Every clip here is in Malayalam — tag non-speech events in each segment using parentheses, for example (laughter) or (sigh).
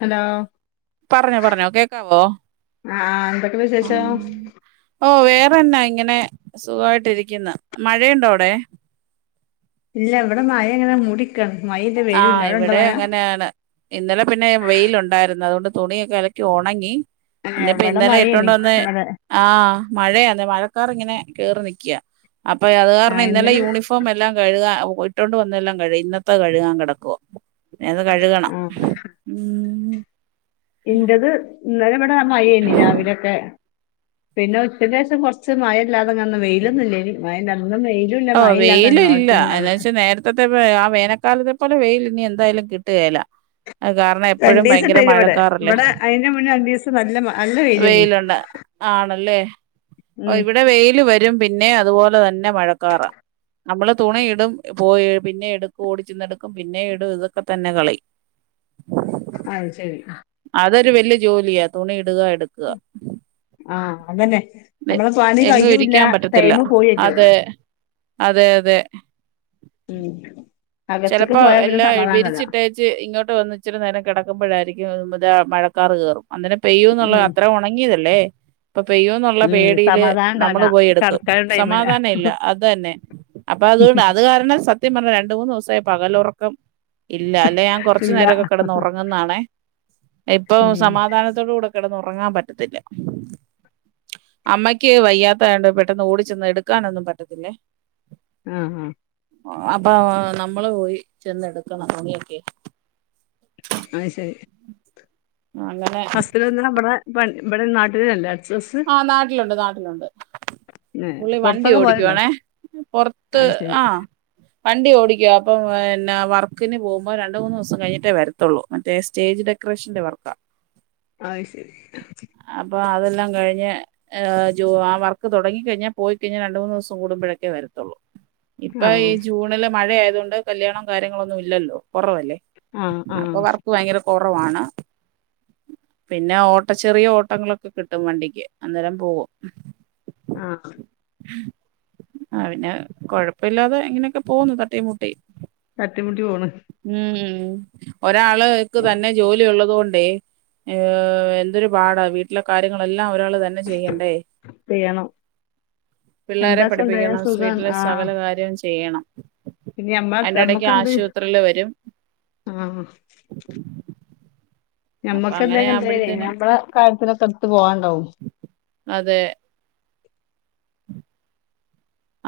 ഹലോ പറഞ്ഞോ പറഞ്ഞോ കേക്കാവോ ആഹ് എന്തൊക്കെ വിശേഷം ഓ വേറെന്നാ ഇങ്ങനെ സുഖമായിട്ടി രിക്കുന്ന് മഴയുണ്ടോ അവിടെ ഇല്ല ഇവിടെ മഴ ഇങ്ങനെ മൂടിയ്ക്കാണ് ആ ഇവിടെ അങ്ങനെയാണ് ഇന്നലെ പിന്നെ വെയിലൊ ണ്ടായിരുന്നു അതുകൊണ്ട് തുണിയൊക്കെ അലക്കി ഒണങ്ങി ഏഹ് ഇന്നിപ്പ ഇവിടെ ഇന്നലെ മഴേനി ഇട്ടൊണ്ടെ വന്നേ ഇന്നലെ ആ മഴയാന്നേ മഴ ക്കാർ ഇങ്ങനെ കേറി നിക്യ അപ്പൊ അത് കാരണം ഇന്നലെ യൂണിഫോം എല്ലാം കഴുകാ ഒ പോയിട്ടോണ്ട് വന്നെല്ലാം കഴി ഇന്നത്തെ കഴ് കുവാൻ കിടക്കുവാ ഇനി അത് കഴുകണം ഇൻ്റത് ഇന്നലെ ഇവിടാ മഴയേനി രാവിലൊക്കെ പിന്നെ ഉച്ചക്കേശം കുറച്ച് മഴ ഇല്ലാതെന്ന വെയിലൊന്നില്ലേ മയണ്ട ഓ വെയില ഇല്ല എന്ന് വെച്ചാ നേരത്തെത്തെ ആ വേനക്കാലത്തെ പോലെ വെയിൽ ഇനി എന്തായാലും കിട്ടുകല അ കാരണം എപ്പോഴും രണ്ടീസം ഭയങ്കര ഇണ്ടായിനി ഇവിടെ മഴക്കാറല്ലേ ഇവിടെ അയിന്റെ മുന്നേ രണ്ടീസം നല്ല മ- നല്ല വെയിലേനി വെയിലുണ്ട് ആണല്ലേ ഓ ഉം ഇവിടെ വെയില് വരും പിന് പിന്നെ അതുപോലെ തന്നെ മഴ കാറാ നമ്മള് തുണിയിടും പോയി പിന്നെ എടുക്കും ഓടിച്ചെന്നെടുക്കും പിന്നെ ഇടും ഇതൊക്കെ തന്നെ കളി അ ശരി അതൊരു വല്യ ജോലിയാ തുണി ഇടുക എടുക്കുക ആ അങ്ങനെ എ- നമ്മടെ പണി എങ്ങും കഴ്യൂല്ല ഇരിക്കാൻ പറ്റത്തില്ല ടൈമ് പോയിറ്റു അതെ അതെ അതെ ഉം അകത്ത്ക്ക് ചിലപ്പോ പോയാ പിന്നെ എല്ലാം സമാധാനല്ല വിരിച്ചിട്ടേച്ച് ഇങ്ങോട്ട് വന്നി ച്ചിരി നേരം കിടക്കുമ്പോഴായിരിക്കും ഉം ഇവിടെ മഴക്കാർ കയറും അന്നരം പെയ്യൂന്നുള്ള ഉം അത്ര ഉണങ്ങിയതല്ലേ ഇപ്പൊ പെയ്യോന്നുള്ള ഉം പേടിയില് സമാധാനം ഉണ്ടാവില്ല നമ്മള് പോയി എടുക്കും കടക്കാനും ടൈമില്ല സമാധാന ഇല്ല അത് തന്നെ അപ്പൊ അത് അത് കാരണം സത് പറഞ്ഞ രണ്ട് മൂന്ന് ദിവസം പകലുറക്കം ഇല്ല അല്ല ഞാൻ കുറച്ചു ഇല്ല നേരൊക്കെ കിടന്ന് ഉറങ്ങുന്നാണേ ഇപ്പൊ ഉം സമാധാനത്തോട കൂടെ കിടന്നുറങ്ങാൻ പറ്റത്തില്ല അമ്മക്ക് വയ്യാത്തണ്ട് പെട്ടെന്ന് ഓടി ചെന്ന് എടുക്കാനൊന്നും പറ്റത്തില്ലേ ആ ആ അപ്പ നം നമ്മള് പോയി ചെന്നെടുക്കണം അങ്ങിയൊക്കെ ആ ശരി അങ്ങനെ (unintelligible) നമ്മുടെ ഇവിടെ നാട്ടിലല്ല ഹസ്സ് ആഹ് നാട്ടിലുണ്ട് നാട്ടിലുണ്ട് പുള്ളി വണ്ടി പുറത്തൊക്കെ പോവലുണ്ടോ ഓടിക്കുവാണേ പൊറത്ത് അത് ശരി ആ വണ്ടി ഓടിക്കുക അപ്പം പിന്ന വർക്കിന് പോകുമ്പോ രണ്ട് മൂന്ന് ദിവസം കഴിഞ്ഞിട്ടേ വരത്തുള്ളൂ മറ്റേ സ്റ്റേജ് ഡെക്കറേഷന്റെ വർക്കാ അ ശരി എല്ലാ കൈഞ് (unintelligible) ആ വർക്ക് തുടങ്ങി കഴിഞ്ഞാൽ പോയി കഴിഞ്ഞാൽ രണ്ട മൂന്ന് ദിവസം കൂടുമ്പോഴൊക്കെ വരത്തുള്ളൂ ഇപ്പൊ ഈ ആഹ് ജൂണില് മഴയായതുകൊണ്ട് കല്യാണം കാര്യങ്ങളൊന്നും ഇല്ലല്ലോ കുറവല്ലേ മ്മ്ഹ് അപ്പൊ മ്മ്ഹ് വർക്ക് ഭയങ്കര കുറവാണ് പിന്നെ ഓട്ട ചെറിയ ഓട്ടങ്ങളൊക്കെ കിട്ടും വണ്ടിക്ക് അന്നരം പോവും ആ ആ പിന്നെ കൊഴപ്പമില്ലാതെ ഇങ്ങനെയൊക്കെ പോകുന്നു തട്ടിം മുട്ടിം തട്ടിമുട്ടി പോണ് ഉം ഒരാൾക്ക് തന്നെ ജോലി ഉള്ളതു കൊണ്ടേ ഏ എന്തൊരു പാടാ വീട്ടിലെ കാര്യങ്ങളെല്ലാം ഒരാൾ ചെയ്യണ്ടേ ചെയ്യണം പിള്ളേരെ രണ്ടാസം ഉണ്ടായ പഠിപ്പിക്കണം സുഖാണ് വീട്ടിലെ ആഹ് സകല കാര്യം ചെയ്യണം പിന്നെ ഞമ്മ അതിന്റെടക്ക് ഞമ്മക്കെന്ത് ആശുപത്രിയില് വരും ആഹ് അപ്പൊ നമ്മക്ക് അങ്ങനെ എന്തൊക്കെ എന്ത ആവുമ്പോഴത്തേനും നമ്മടെ കാര്യത്തി (unintelligible) അതെ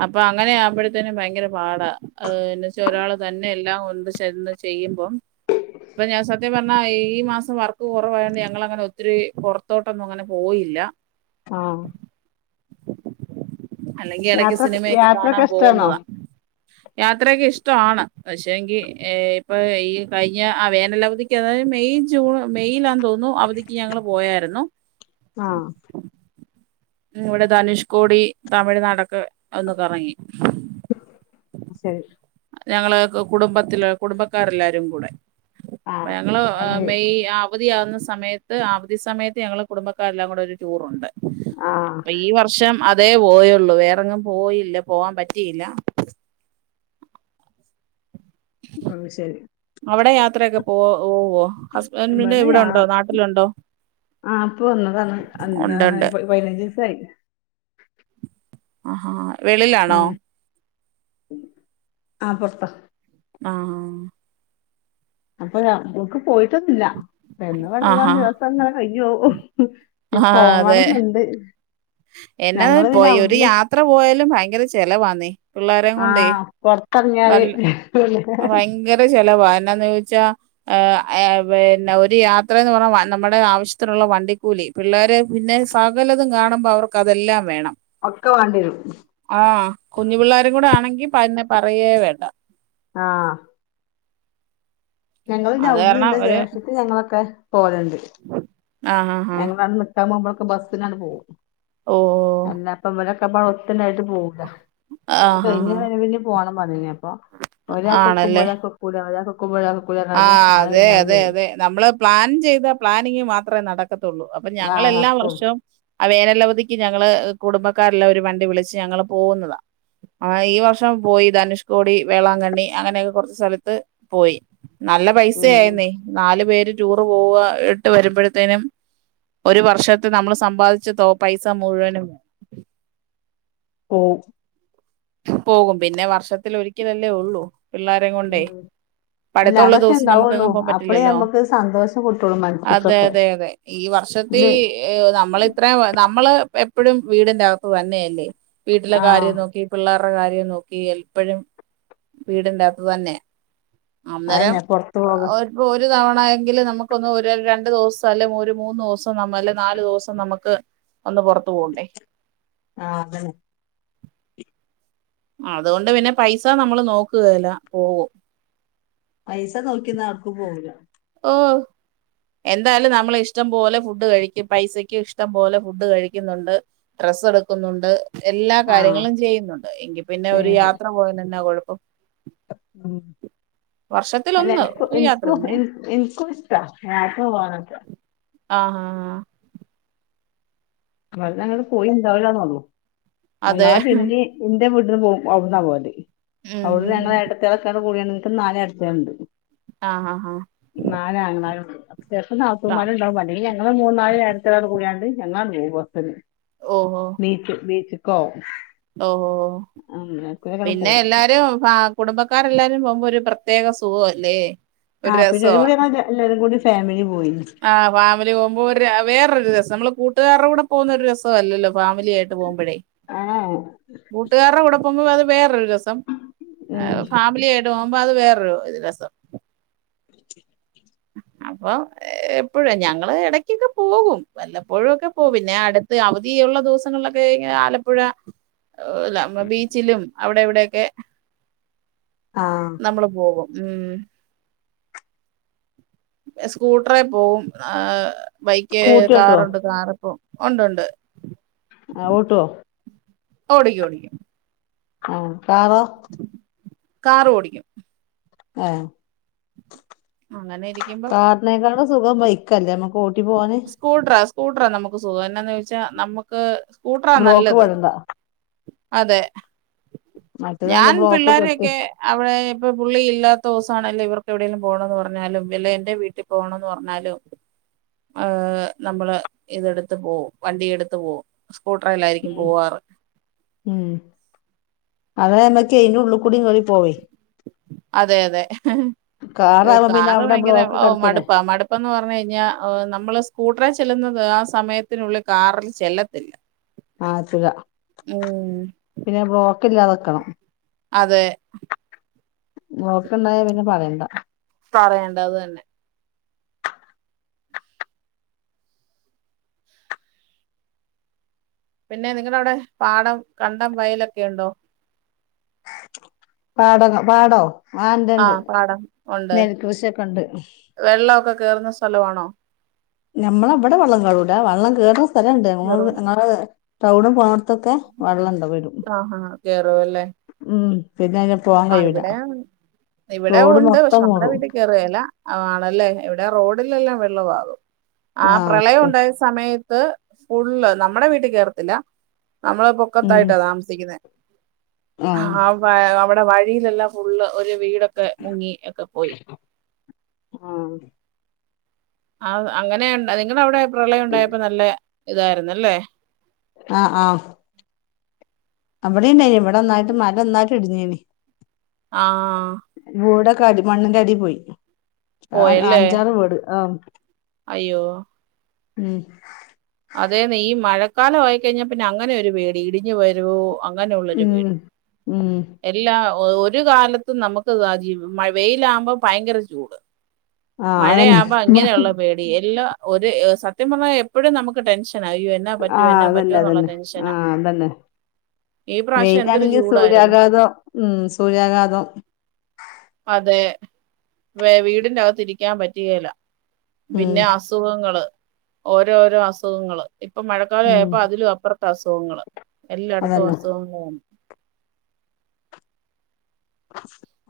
അപ്പൊ അങ്ങനെ ആമ്പഴത്തേനും ഭയങ്കര പാടാ ഏ എന്നന്ന് വെച്ചാ ഒരാള് തന്നെ എല്ലാം ഒന്ത് ചന്ന് ചെയ്യുമ്പം അപ്പൊ ഞാൻ സത്യം പറഞ്ഞാ ഈ മാസം വർക്ക് കുറവായണ്ട് ഞങ്ങ അങ്ങനെ ഒത്തിരി പുറത്തോട്ടൊന്നും അങ്ങനെ പോയില്ല ആ അല്ലെങ്കി ഇടക്ക് യാത്ര സിനിമയൊക്കെ യാത്രയൊക്കെ കാണാൻ ഇഷ്ടാണോ പോകുന്നതാണ് യാത്രയക്കെ ഇഷ്ടമാണ് പക്ഷെങ്കി ഇപ്പൊ ഈ കഴിഞ്ഞ വേനല അവധിക്ക് അതായത് മെയ ജൂൺ മെയ്‌ലാ തോന്നുന്നു അവധിക്ക് ഞങ്ങള് പോയരുന്നു ആഹ് ഉം ഇവിടെ ധനുഷ് കോടി തമിഴ്നാടൊക്കെ ഒന്ന് കറങ്ങി ശരി ഞങ്ങള് കുടുംബത്തില കുടുംബക്കാരെല്ലാരും കൂടെ അ ആഹ് ഞങ്ങള് ഫാമിലി മെയ് അവധിയ ആവുന്ന സമയത്ത് അവധി സമയത്ത് ഞങ്ങൾ കുടുംബക്കാരെല്ലാം കൂടെ ഒരു ടൂറുണ്ട് ആഹ് അപ്പൊ ഈ വർഷം അ തേ പോയുള്ളു വേറെങ്ങും പോയില്ല പോവാൻ പറ്റിയില്ല അത് ശരി അവിടെ യാത്രൊക്കെ പോഓ ഇവിടെ നാട്ടിലുണ്ടോ ആ ഇപ്പൊ വന്നതാണ് ഉണ്ട് എന്താണ് ഉണ്ട് പതിനഞ്ച് ദിവസായി ആഹാ വെളിലാണോ ഉം ആ പുറത്താ ആ ആഹ് അപ്പൊ നക്ക് പോയിട്ടൊന്നില്ല പിന്നെ വടങ്ങാൻ ആഹാ ദിവസം അങ്ങനെ കഴിഞ്ഞേവും (unintelligible) പോവണമെന്നെയുണ്ട് എന്നെ പോയി ഒരു യാത്ര പോയാലും ഭയങ്കര ചെിലവാന്ന ആഹ് നല്ല പൊർത്തർങ്ങ്യാല് ഭയങ്കര ചല വാ എന്നാന്ന് ചോദിച്ചാ പിന്നെ ഒരു യാത്രേന്ന് പറഞ്ഞാ നമ്മുടെ ആവശ്യത്തിനുള്ള വണ്ടിക്കൂലി പിള്ളേരേ പിന്നെ സകലതും കാണുമ്പോ അവർക്ക് അതെല്ലാം വേണം ഒക്കെ വേണ്ടി വരും ആഹ് കുഞ്ഞു പിള്ളാരും കൂടെ ആണെങ്കി പ്പന്നെ പറയേ വേണ്ട ആഹ് ഞങ്ങള് പിന്നെ അത് അവിട്ന്ന് കാരണം പിന്നെ ഒരു ജേഷ്ടത്തി ഞങ്ങളൊക്കെ പോവല്ണ്ട് ആഹ് ആഹ് ആഹ് ഞങ്ങള (unintelligible) നിക്കാൻപോവുമ്പം ക്കെ ബസ്സിനാണ്ട് പോവും ഓഹ് അല്ല അപ്പം വടെ ല്ലപ്പ ഒത്ത്ണ്ടായിട്ട് പോവൂല്ല (unintelligible) ആഹ് ആഹ് കഴിഞ്ഞ് ആഹ് (unintelligible) പിന്നിം പോണം മ (unintelligible) അപ്പ ഒരാൾകൊക്കുമ്പോ ഒരാകൊക്കൂല ഒരാ കൊ ആ അതെ അതെ അതെ നമ്മള് പ്ലാൻ ചെയ്താ പ്ലാനിങ് മാത്രേ നട ക്കത്തുള്ളൂ അപ്പൊ ആഹ് ഞങ്ങളെല്ലാ നടക്കും വർഷവും ആ വേനലവധിക്ക് ഞങ്ങള് കുടുംബക്കാരെല്ലാം ഒരു വണ്ടി വിളിച്ച് ഞങ്ങള് പോകുന്നതാ ആ ഈ വർഷം പോയി ധനുഷ്കോടി വേളാങ്കണ്ണി അങ്ങനെയൊക്കെ കുറച്ച് സ്ഥലത്ത് പോയി നല്ല ഉം ഉം പൈസയായന്നേ നാലു പേര് ടൂറ് പോവ ഇട്ട് വരുമ്പോഴത്തേനും ഒരു വർഷത്തെ നമ്മൾ സമ്പാദിച്ച തോ പൈസ മുഴുവനും ഓ പോകും പിന്നെ വർഷത്തിലൊരിക്കലല്ലേ ഉള്ളൂ പിള്ളാരേം കൊണ്ടേ ഉം അല്ല പഠിത്തവുള്ള അതൊക്കെ ദിവസം ഉണ്ടാവുള്ളൂ നമുക്കെങ്ങും പോകാൻ അപ്പളേ പറ്റില്ലല്ലോ നമ്മുക്ക് സന്തോഷം കിട്ടുള്ളൂ അതെ മനസ്സ്ക്കൊക്കെ അതെ അതെ ഈ വർഷത്തി ഇത് നമ്മളിത്രയും നമ്മള് എപ്പഴും വീടിന്റെകത്ത് തന്നെയ ല്ലേ വീട്ടിലെ ആഹ് കാര്യം നോക്കി ളാർടെ കാര്യം നോക്കി എപ്പഴും വീടിന്റെ അകത്ത് തന്നെ അന്നേരം അയന്നെ പൊറത്തു പോക ഒരു ഒരു തവ ണയെങ്കിൽ നമുക്കൊന്ന് ഒരു രണ്ടു ദിവസം അല്ലെ ഒരു മൂന്ന് ദിവസം ന അല്ലേ നാലു ദിവസം നമുക്ക് ഒന്ന് പുറത്തു പോണ്ടേ ആഹ് അതന്നെ ആ അതുകൊണ്ട് പിന്നെ പൈസ നമ്മള് നോക്കുകേല്ല പോവും പൈസ നോക്കിന്നാ ഒട്ക്കും പോവൂല ഓ എന്തായാലും നമ്മള് ഇഷ്ടം പോലെ ഫുഡ് കഴിക്കും പൈസക്ക് ഇഷ്ടം പോലെ ഫുഡ് കഴിക്കുന്നുണ്ട് ഡ്രസ്സ് എടുക്കുന്നുണ്ട് എല്ലാ ആഹ് കാര്യങ്ങളും ചെയ്യുന്നുണ്ട് എങ്കി പിന്നെ ഒരു യാത്ര പോയാലെന്നാകുഴ പ്പം ആ അല്ല വർഷത്തിലൊന്ന് എനിക്കു ഒരു യാത്ര ഇൻക്കു പിന്നെ ഇൻ ഇൻക്കു ഇഷ്ട യാത്ര പോവാനൊ ആഹ് ആഹ്ആഹ് ക്കള്ളൾ (unintelligible) പോയി ന്താവുല്ലാ ന്നുള്ളു അതെ എന്നാപിന്നി എന്റെ വീട്ട്ന്ന് പോവും ഔട്ന്നാ പോവല് ഉം അവിടുന്ന് ഉം ഞങ്ങൾ ഉം ഏട്ടത്ത്യേളെക്കെ കൂടിയാണ് പ്പന്നാല് ഏട്ടത്ത്യേള്ണ്ട് ആഹ് ആഹ് നാലാങ്ങളാരുണ്ട് (unintelligible) പ്പം നാത്തൂ ആഹ് മാരുണ്ടാവും അല്ലങ്കിഞങ്ങള് മൂന്നാല് ഏട്ടത്ത്യേളാണ്ട് കൂട്യാണ്ട് എന്നാ ലീവ് (inaudible) ബീച്ച് ബീച്ച് കൊ ഒ ഓ പിന്നെ പോവും എല്ലാരും ഫ കുടുംബക്കാരെല്ലാം ല്ലാരുപോകുമ്പോ ഒരു പ്രത്യേക സുഖൊല്ലേ. ആ പിന്നെ ഒരു കൂടി ഞങ്ങ എല്ലരും കൂടി ഫാമിലി പോയി ആഹ് ഫാമിലി പോകുമ്പോ ഒരു വേറൊരുരസ നമ്മള് കൂട്ടുകാരുടെ കൂടെ പോകുന്ന ഒരു ര സ്വവല്ലല്ലോ ഫാമിലി ആയിട്ട് പോകുമ്പോഴേ ഏഹ് കൂട്ടുകാരുടെ കൂടെ മ്പം അത് വേറെരു രസം ഉം ഫാമിലി പോകുമ്പോ അത് വേറൊരു ഇത് രസം അപ്പൊ എപ്പോഴും ഞങ്ങള് എടക്കൊക്കെ പോകും വല്ല ഒഴുവൊക്കെ പോവും പിന്നെ ആട അവധിയുള്ള ദിവസങ്ങളിലൊക്കെ ഇങ്ങനെ ആലപ്പുഴ ഏഹ് ല ബീച്ചിലും അവിടെ എവിടെ ക്കെ ആഹ് നമ്മള് പോകും. ഉം സ്കൂട്ടറെ പോവും ആ ബൈക്ക് സ്കൂട്ടി ഓട്ടോ കാറുണ്ട് കാറ് ഒ ഒണ്ടൊണ്ട് ആഹ് ഓട്ടോ ഓടിക്കും ഓടിക്കും അ പാറ കാറു ഓടിക്കും ആ അങ്ങനെ ഇരിക്കുമ്പോ സുഖം വൈക്കല്ലേ മക കോട്ടി പോവാന് സ്കൂട്ടറ നമ്മുക്ക് സുഖം എന്നാന്ന് വെച്ച നമ്മുക്ക് ബ്ലോക്ക്‌ വൽതാ അതെ മറ്റേതാവുമ്പോ ഞാൻ ബ്ലോക്ക് പെട്ട് പിള്ളോരെയൊക്കെ അവിടെ ഇപ്പൊ പുള്ളി ഇല്ലാത്ത ദിവസാണേലും ഇവർക്ക് എവിടെലും പോകണന്ന് പറഞ്ഞാലും വല്ല എന്റെ വീട്ടിൽ പോകണംന്ന് പറഞ്ഞാലും ആ നമ്മൾ ഇതെടുത്ത് പോവും വണ്ടി എടുത്ത് പോവും സ്കൂട്ടറേലായിരിക്കും ഉം പോവാറ് ഉം അതേ നമ്മക്ക് അതെ അതെ ഹ് ഹ് കാറാവുമ്പോ പിന്നെ കാറ് അവിടെ ഭയങ്കര ബ്ലോക്ക് കിടക്കനെ മടുപ്പാ മടുപ്പന്ന് പറഞ്ഞ കഴിഞ്ഞാൽ നമ്മൾ സ്കൂട്ടർ ചെല്ലുന്നത് ആ സമയത്തിനുള്ളി കാറിൽ ചെല്ലത്തില്ല ആ എത്തൂല ഉം പിന്നെ ബ്ലോക്ക് ഇല്ലാത കണം അതെ നോക്കണ്ടായ പിന്നെ പറയണ്ട പറയേണ്ടത് തന്നെ പിന്നെ നിങ്ങടെ അവിടെ പാടം കണ്ടം വയലൊക്കെ ഒണ്ടോ പാടകം പാടോ ആ പാടം ഒണ്ട് നെൽകൃഷിയൊക്കെ ഉണ്ട് വെള്ളോക്കെ കെറുന്ന സ്ഥലമാണോ ഞമ്മള അവിടെ വെള്ളം കേറൂല വെള്ളം കേറുന്ന സ്ഥലണ്ട് കേറൂല. ഞങ്ങൾ തൗഡ് പോകത്തൊക്കെ വെള്ളെണ്ട് ആ ഹാ കേറോ അല്ലേ ഉം പിന്നെ അതിന് പോവാൻ ആ കഴിയൂല ഇവിടെ ഇവിടെ റോഡ് ഒണ്ട് പക്ഷെ മൊത്തം നമ്മടെ മൂടും വീട്ടിൽ കേറുകെല്ലാ ആളല്ലേ ഇവിടെ റോഡിൽ എല്ലാം വെള്ളവാകും ആ ആഹ് പ്രളയം പി ഉണ്ടായ സമയത്ത് ത് ഫുള് നമ്മടെ വീട്ടിൽ കേറത്തില്ല നമ്മള ഉം പൊക്കത്തായിട്ടാ താമസിക്കുന്ന ആഹ് ഹാ ഭയ അവ വഴിയിലല്ലാ ഫുള്ള് ഒരു വീടൊക്കെ മുങ്ങി ഒക്കെ പോയി ആഹ് ആ അങ്ങനെ നിങ്ങളവിടെ പ്രളയം ഉണ്ടായപ്പോ നല്ല ഇതായിരുന്നല്ലേ ആഹ് ആഹ് അവിടെ ഉണ്ടായിനി ഇവിടെ നന്നായിട്ട് മല നന്നായിട്ട് ഇടിഞ്ഞേനി ആഹ് ക്കേ അടി മണ്ണിന്റെ അടി പോയി ആ പോയല്ലേ അഞ്ചാറ് വീട് ആഹ് അയ്യോ ഉം അതേന്നെ ഈ മഴക്കാലം ആയിക്കഴിഞ്ഞാ പിന്നെ അങ്ങനൊരു പേടി ഇടിഞ്ഞ് വരുവോ അങ്ങനെയുള്ളൊരു ഉം പേടി ഉം എല്ലാം ഒരു കാലത്തും നമുക്ക് ദാ ജീവ് മ വെയിലാകുമ്പോ ഭയങ്കര ചൂട് ആഹ് അതന്നെ മഴയാവുപ അങ്ങനെയൊള്ള പേടി എല്ലാം ഒരു സത്യം പറഞ്ഞാൽ എപ്പൊഴും നമു ക്ക്‌ ടെൻഷ് ആഹ് അതെന്നെ അതെന്നെ ആഹ് അതന്നെ ഈ പ്രാവശ്യം എന്തൊരു വെയിലാണെങ്കിൽ ചൂടായിരുന്നു സൂര്യാഘാതം ഉം സൂര്യാഘാതം അതെ വെ വീടിന്റകത്ത് ഇരിക്കാൻ പറ്റുകേല്ല ഉം പിന്നെ അസുഖങ്ങള് ഓരോ ഓരോ അസുഖങ്ങള് ഇപ്പൊ മഴക്കാലം ഉം ആയപ്പോ അതിലും അപ്പുറം അസുഖങ്ങൾ എല്ലായിടത്തു അതന്നെ അസുഖങ്ങൾ ആണ്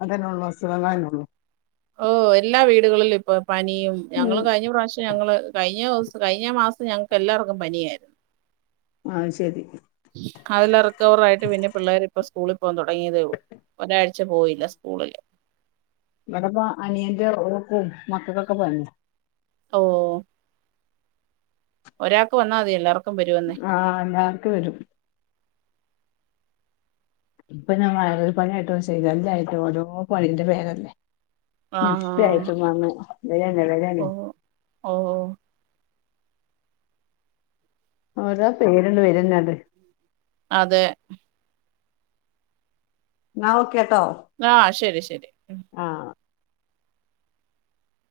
അതന്നെ ഉള്ളൂ അസുഖന്നെ ഉള്ളൂ ഓ എല്ലാ വീടുകളിലും ഇപ്പൊ പനിയും ഞങ്ങള് ഉം കഴിഞ്ഞ പ്രാവശ്യം ഞങ്ങള് കഴിഞ്ഞ ദിവസം കഴിഞ്ഞ മാസം ഞങ്ങക്ക് എല്ലാർക്കും പനിയായിര്ന്നു ആഹ് ശെരി അതെല്ലാം റിക്കവർ ആയിട്ട് പിന്നെ പിള്ളേര് ഇപ്പ സ്കൂളിൽ ലെ ഇപ്പ തുടങ്ങിയതേള്ളു ഒരാഴ്ച പോയില്ല സ്കൂളില് ഇവിടുപ്പ അനിയന്റെ ഒക്കും മക്കക്കൊക്കെ പനിയാ ഓ ഒരാക്ക് വന്നാ മതി എല്ലാർ ആ എല്ലാർക്കും വരും ഇപ്പൊ ഞാൻ വൈറൽ പനിയായിട്ടും ശിഗല്ലായിട്ടും ഓരോ പനിന്റെ പേരല്ലേ ആഹാ നിപ്പയിട്ടും വന്ന് വരന്നെ ഓ വരന്നെ ഓ ഓരോ പേരണ് വരുന്നത്. അതെ ന്നാ ഓക്കെ ആ ശരി ശ ശരി ആഹ്